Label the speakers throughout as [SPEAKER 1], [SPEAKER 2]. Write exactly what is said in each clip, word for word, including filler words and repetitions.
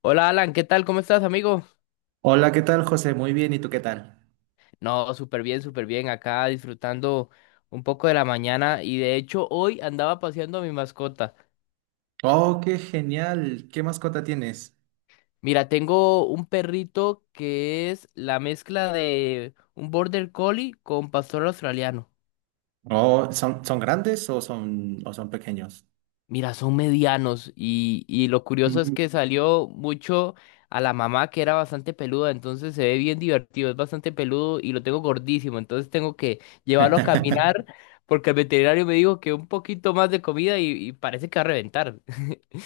[SPEAKER 1] Hola Alan, ¿qué tal? ¿Cómo estás, amigo?
[SPEAKER 2] Hola, ¿qué tal, José? Muy bien, ¿y tú qué tal?
[SPEAKER 1] No, súper bien, súper bien. Acá disfrutando un poco de la mañana y de hecho hoy andaba paseando a mi mascota.
[SPEAKER 2] Oh, qué genial. ¿Qué mascota tienes?
[SPEAKER 1] Mira, tengo un perrito que es la mezcla de un border collie con pastor australiano.
[SPEAKER 2] Oh, ¿son, son grandes o son, o son pequeños?
[SPEAKER 1] Mira, son medianos y, y lo curioso es
[SPEAKER 2] Mm.
[SPEAKER 1] que salió mucho a la mamá que era bastante peluda, entonces se ve bien divertido, es bastante peludo y lo tengo gordísimo, entonces tengo que llevarlo a caminar porque el veterinario me dijo que un poquito más de comida y, y parece que va a reventar.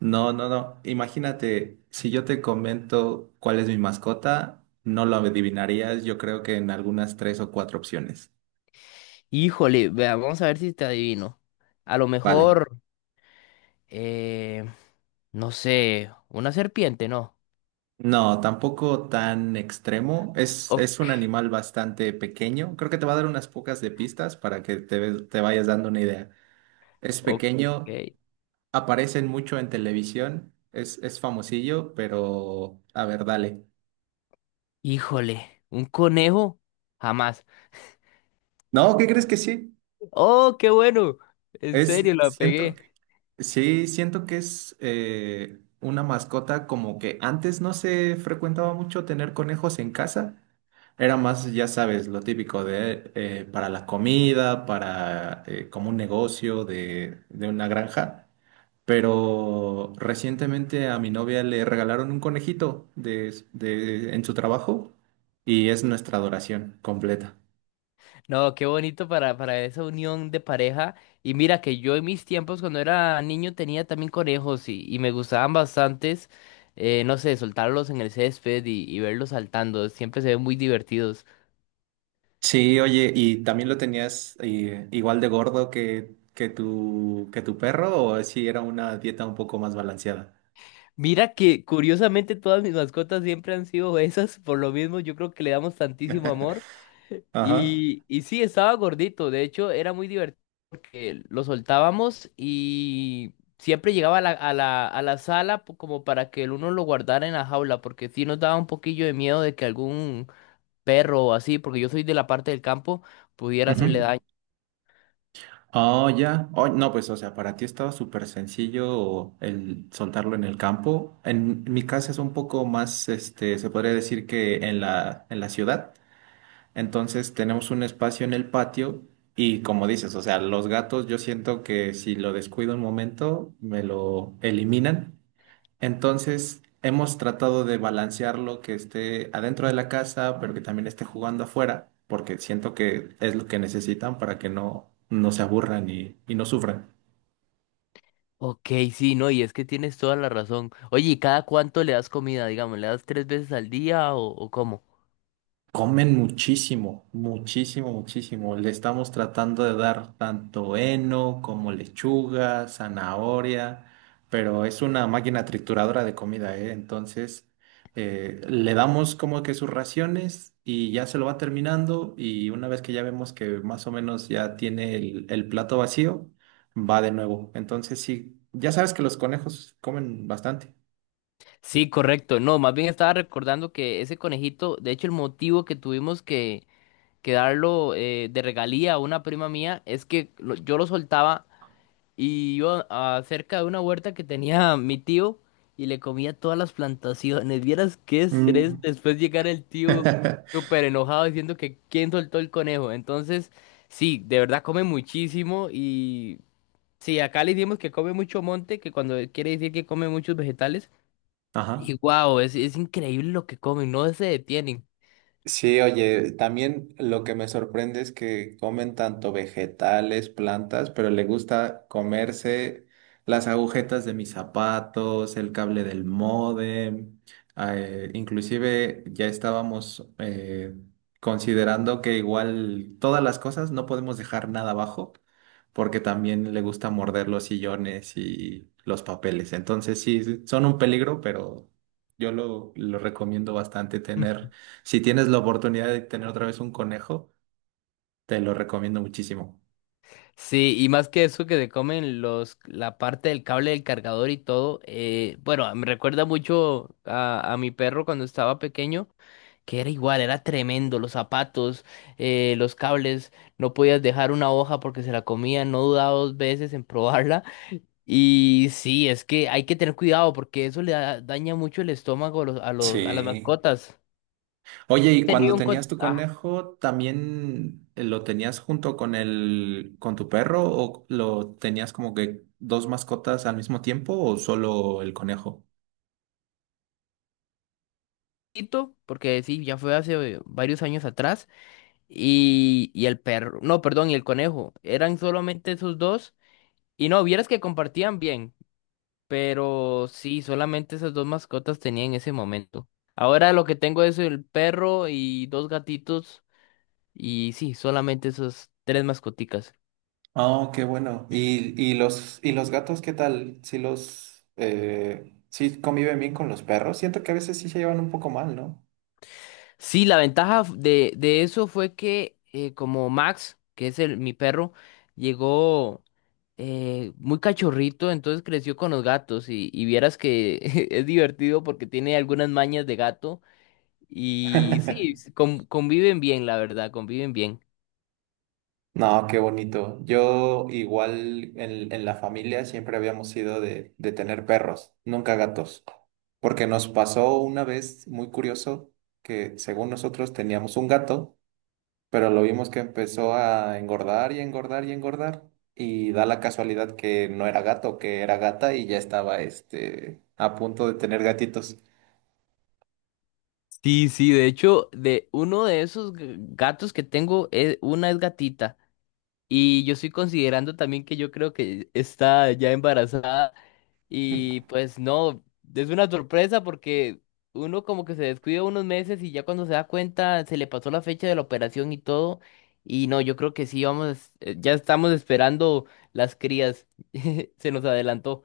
[SPEAKER 2] No, no, no. Imagínate, si yo te comento cuál es mi mascota, no lo adivinarías. Yo creo que en algunas tres o cuatro opciones.
[SPEAKER 1] Híjole, vea, vamos a ver si te adivino. A lo
[SPEAKER 2] Vale.
[SPEAKER 1] mejor, eh, no sé, una serpiente, ¿no?
[SPEAKER 2] No, tampoco tan extremo. Es, es un
[SPEAKER 1] Ok,
[SPEAKER 2] animal bastante pequeño. Creo que te va a dar unas pocas de pistas para que te, te vayas dando una idea. Es
[SPEAKER 1] ok.
[SPEAKER 2] pequeño. Aparecen mucho en televisión, es, es famosillo, pero a ver, dale.
[SPEAKER 1] Híjole, un conejo, jamás.
[SPEAKER 2] No, ¿qué crees que sí?
[SPEAKER 1] Oh, qué bueno. En
[SPEAKER 2] Es,
[SPEAKER 1] serio, la
[SPEAKER 2] siento,
[SPEAKER 1] pegué.
[SPEAKER 2] sí, siento que es eh, una mascota como que antes no se frecuentaba mucho tener conejos en casa. Era más, ya sabes, lo típico de eh, para la comida, para eh, como un negocio de, de una granja. Pero recientemente a mi novia le regalaron un conejito de, de- en su trabajo y es nuestra adoración completa.
[SPEAKER 1] No, qué bonito para, para esa unión de pareja. Y mira que yo en mis tiempos cuando era niño tenía también conejos y, y me gustaban bastantes. Eh, no sé, soltarlos en el césped y, y verlos saltando. Siempre se ven muy divertidos.
[SPEAKER 2] Sí, oye, ¿y también lo tenías eh, igual de gordo que, que tu, que tu perro o si era una dieta un poco más balanceada?
[SPEAKER 1] Mira que curiosamente todas mis mascotas siempre han sido esas. Por lo mismo, yo creo que le damos tantísimo amor.
[SPEAKER 2] Ajá.
[SPEAKER 1] Y, y sí, estaba gordito. De hecho, era muy divertido porque lo soltábamos y siempre llegaba a la, a la, a la sala po- como para que el uno lo guardara en la jaula, porque sí nos daba un poquillo de miedo de que algún perro o así, porque yo soy de la parte del campo, pudiera hacerle daño.
[SPEAKER 2] Ujú. Oh, ya. Oh, no, pues, o sea, para ti estaba súper sencillo el soltarlo en el campo. En mi casa es un poco más, este, se podría decir que en la, en la ciudad. Entonces tenemos un espacio en el patio y como dices, o sea, los gatos yo siento que si lo descuido un momento me lo eliminan. Entonces hemos tratado de balancearlo que esté adentro de la casa, pero que también esté jugando afuera, porque siento que es lo que necesitan para que no, no se aburran y, y no sufran.
[SPEAKER 1] Ok, sí, no, y es que tienes toda la razón. Oye, ¿y cada cuánto le das comida, digamos? ¿Le das tres veces al día o, o cómo?
[SPEAKER 2] Comen muchísimo, muchísimo, muchísimo. Le estamos tratando de dar tanto heno como lechuga, zanahoria, pero es una máquina trituradora de comida, ¿eh? Entonces, eh, le damos como que sus raciones y ya se lo va terminando y una vez que ya vemos que más o menos ya tiene el, el plato vacío, va de nuevo. Entonces, sí, ya sabes que los conejos comen bastante.
[SPEAKER 1] Sí, correcto. No, más bien estaba recordando que ese conejito, de hecho, el motivo que tuvimos que que darlo, eh, de regalía a una prima mía es que lo- yo lo soltaba y iba a- cerca de una huerta que tenía mi tío y le comía todas las plantaciones. Vieras qué estrés
[SPEAKER 2] Mm.
[SPEAKER 1] después llegar el tío súper enojado diciendo que quién soltó el conejo. Entonces, sí, de verdad come muchísimo y sí, acá le decimos que come mucho monte, que cuando quiere decir que come muchos vegetales. Y
[SPEAKER 2] Ajá.
[SPEAKER 1] wow, es, es increíble lo que comen, no se detienen.
[SPEAKER 2] Sí, oye, también lo que me sorprende es que comen tanto vegetales, plantas, pero le gusta comerse las agujetas de mis zapatos, el cable del módem. Eh, inclusive ya estábamos eh, considerando que igual todas las cosas no podemos dejar nada abajo, porque también le gusta morder los sillones y los papeles. Entonces sí, son un peligro, pero yo lo, lo recomiendo bastante tener. Si tienes la oportunidad de tener otra vez un conejo, te lo recomiendo muchísimo.
[SPEAKER 1] Sí, y más que eso que se comen los, la parte del cable del cargador y todo, eh, bueno, me recuerda mucho a, a mi perro cuando estaba pequeño, que era igual, era tremendo, los zapatos, eh, los cables, no podías dejar una hoja porque se la comía, no dudaba dos veces en probarla. Y sí, es que hay que tener cuidado porque eso le da- daña mucho el estómago a los, a los, a las
[SPEAKER 2] Sí.
[SPEAKER 1] mascotas.
[SPEAKER 2] Oye, y
[SPEAKER 1] Tenía
[SPEAKER 2] cuando
[SPEAKER 1] un co-
[SPEAKER 2] tenías tu conejo, ¿también lo tenías junto con el, con tu perro o lo tenías como que dos mascotas al mismo tiempo o solo el conejo?
[SPEAKER 1] ajito, porque sí, ya fue hace varios años atrás. y, y el perro, no, perdón, y el conejo. Eran solamente esos dos. Y no, vieras que compartían bien, pero sí, solamente esas dos mascotas tenía en ese momento. Ahora lo que tengo es el perro y dos gatitos. Y sí, solamente esas tres mascoticas.
[SPEAKER 2] Oh, qué bueno. ¿Y, y los, y los gatos qué tal? Si los, eh, sí conviven bien con los perros. Siento que a veces sí se llevan un poco mal, ¿no?
[SPEAKER 1] Sí, la ventaja f- de, de eso fue que, eh, como Max, que es el, mi perro, llegó. Eh, muy cachorrito, entonces creció con los gatos y, y vieras que es divertido porque tiene algunas mañas de gato y sí, s- con- conviven bien, la verdad, conviven bien.
[SPEAKER 2] No, qué bonito. Yo igual en, en la familia siempre habíamos sido de, de tener perros, nunca gatos, porque nos pasó una vez muy curioso que según nosotros teníamos un gato, pero lo vimos que empezó a engordar y engordar y engordar y da la casualidad que no era gato, que era gata y ya estaba este a punto de tener gatitos.
[SPEAKER 1] Sí, sí, de hecho, de uno de esos g- gatos que tengo, eh, una es gatita y yo estoy considerando también que yo creo que está ya embarazada. Y pues no, es una sorpresa porque uno como que se descuida unos meses y ya cuando se da cuenta se le pasó la fecha de la operación y todo. Y no, yo creo que sí, vamos, eh, ya estamos esperando las crías. Se nos adelantó.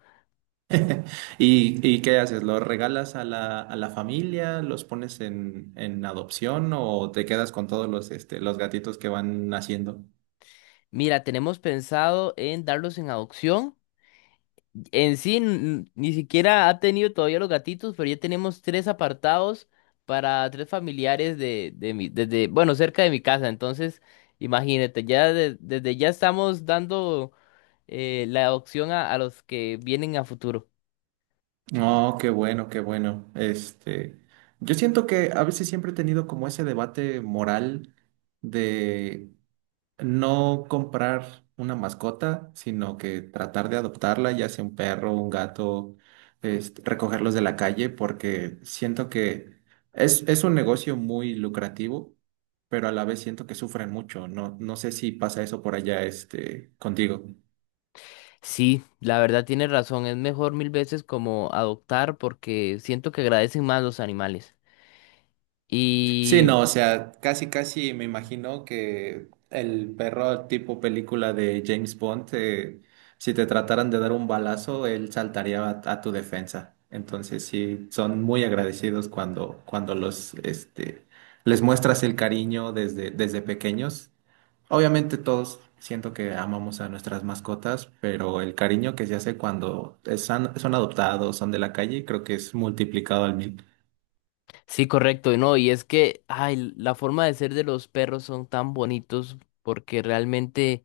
[SPEAKER 2] ¿Y, y qué haces? ¿Los regalas a la, a la familia? ¿Los pones en, en adopción o te quedas con todos los, este, los gatitos que van naciendo?
[SPEAKER 1] Mira, tenemos pensado en darlos en adopción. En sí, n- ni siquiera ha tenido todavía los gatitos, pero ya tenemos tres apartados para tres familiares de, de mi, desde, bueno, cerca de mi casa. Entonces, imagínate, ya de- desde ya estamos dando, eh, la adopción a, a los que vienen a futuro.
[SPEAKER 2] Oh, qué bueno, qué bueno. Este, yo siento que a veces siempre he tenido como ese debate moral de no comprar una mascota, sino que tratar de adoptarla, ya sea un perro, un gato, este, recogerlos de la calle, porque siento que es, es un negocio muy lucrativo, pero a la vez siento que sufren mucho. No, no sé si pasa eso por allá, este, contigo.
[SPEAKER 1] Sí, la verdad tienes razón, es mejor mil veces como adoptar porque siento que agradecen más los animales.
[SPEAKER 2] Sí,
[SPEAKER 1] Y
[SPEAKER 2] no, o sea, casi, casi me imagino que el perro tipo película de James Bond, eh, si te trataran de dar un balazo, él saltaría a, a tu defensa. Entonces, sí, son muy agradecidos cuando, cuando los, este, les muestras el cariño desde, desde pequeños. Obviamente todos siento que amamos a nuestras mascotas, pero el cariño que se hace cuando es- son, son adoptados, son de la calle, creo que es multiplicado al mil.
[SPEAKER 1] sí, correcto, no, y es que, ay, la forma de ser de los perros son tan bonitos porque realmente...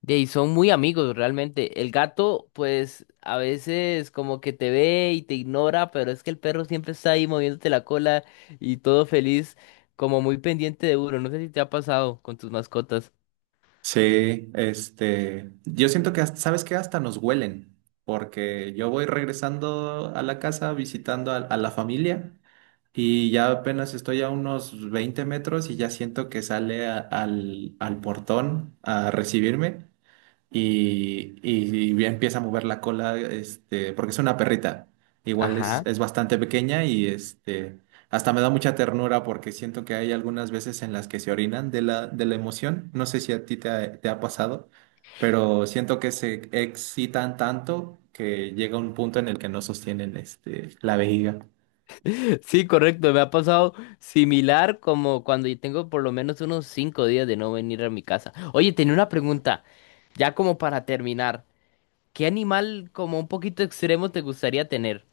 [SPEAKER 1] De ahí son muy amigos realmente. El gato, pues a veces como que te ve y te ignora, pero es que el perro siempre está ahí moviéndote la cola y todo feliz, como muy pendiente de uno. No sé si te ha pasado con tus mascotas.
[SPEAKER 2] Sí, este, yo siento que, hasta- ¿sabes qué? Hasta nos huelen, porque yo voy regresando a la casa visitando a, a la familia y ya apenas estoy a unos veinte metros y ya siento que sale a- al, al portón a recibirme y, y bien empieza a mover la cola, este, porque es una perrita. Igual es,
[SPEAKER 1] Ajá.
[SPEAKER 2] es bastante pequeña y este, hasta me da mucha ternura porque siento que hay algunas veces en las que se orinan de la, de la emoción. No sé si a ti te ha, te ha pasado, pero siento que se excitan tanto que llega un punto en el que no sostienen este, la vejiga.
[SPEAKER 1] Sí, correcto. Me ha pasado similar como cuando yo tengo por lo menos unos cinco días de no venir a mi casa. Oye, tenía una pregunta, ya como para terminar. ¿Qué animal como un poquito extremo te gustaría tener?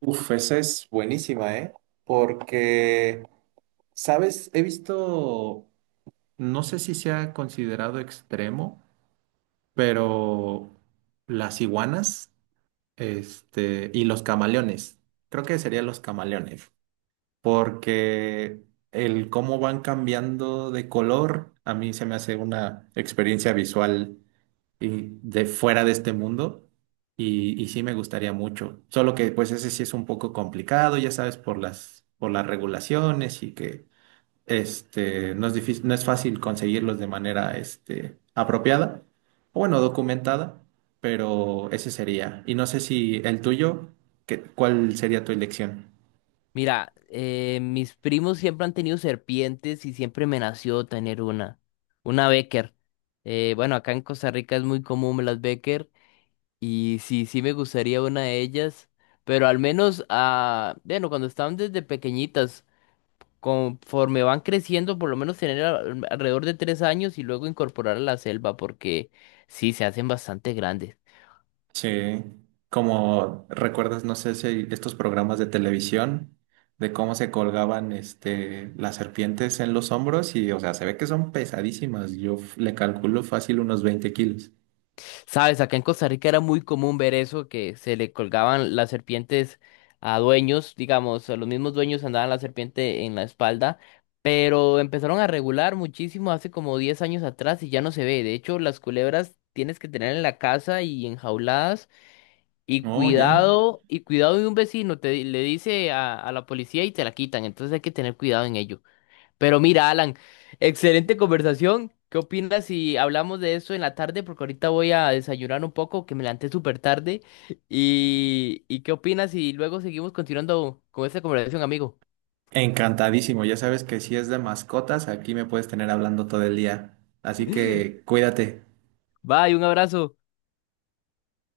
[SPEAKER 2] Uf, esa es buenísima, ¿eh? Porque, ¿sabes? He visto, no sé si sea considerado extremo, pero las iguanas, este, y los camaleones. Creo que serían los camaleones, porque el cómo van cambiando de color a mí se me hace una experiencia visual y de fuera de este mundo y, y sí me gustaría mucho. Solo que pues ese sí es un poco complicado, ya sabes, por las por las regulaciones y que este, no es difícil, no es fácil conseguirlos de manera, este, apropiada, o bueno, documentada, pero ese sería. Y no sé si el tuyo, que- ¿cuál sería tu elección?
[SPEAKER 1] Mira, eh, mis primos siempre han tenido serpientes y siempre me nació tener una, una Becker. Eh, bueno, acá en Costa Rica es muy común las Becker y sí, sí me gustaría una de ellas, pero al menos, ah, bueno, cuando estaban desde pequeñitas, conforme van creciendo, por lo menos tener al- alrededor de tres años y luego incorporar a la selva porque sí, se hacen bastante grandes.
[SPEAKER 2] Sí, como recuerdas, no sé si estos programas de televisión, de cómo se colgaban, este, las serpientes en los hombros y, o sea, se ve que son pesadísimas. Yo f- le calculo fácil unos veinte kilos.
[SPEAKER 1] Sabes, acá en Costa Rica era muy común ver eso, que se le colgaban las serpientes a dueños, digamos, a los mismos dueños andaban la serpiente en la espalda, pero empezaron a regular muchísimo hace como diez años atrás y ya no se ve. De hecho, las culebras tienes que tener en la casa y enjauladas y
[SPEAKER 2] Oh, ya.
[SPEAKER 1] cuidado, y cuidado de un vecino, te le dice a, a la policía y te la quitan, entonces hay que tener cuidado en ello. Pero mira, Alan, excelente conversación. ¿Qué opinas si hablamos de eso en la tarde? Porque ahorita voy a desayunar un poco, que me levanté súper tarde. ¿Y, y qué opinas si luego seguimos continuando con esta conversación, amigo?
[SPEAKER 2] Encantadísimo, ya sabes que si es de mascotas, aquí me puedes tener hablando todo el día. Así que cuídate.
[SPEAKER 1] Bye, un abrazo.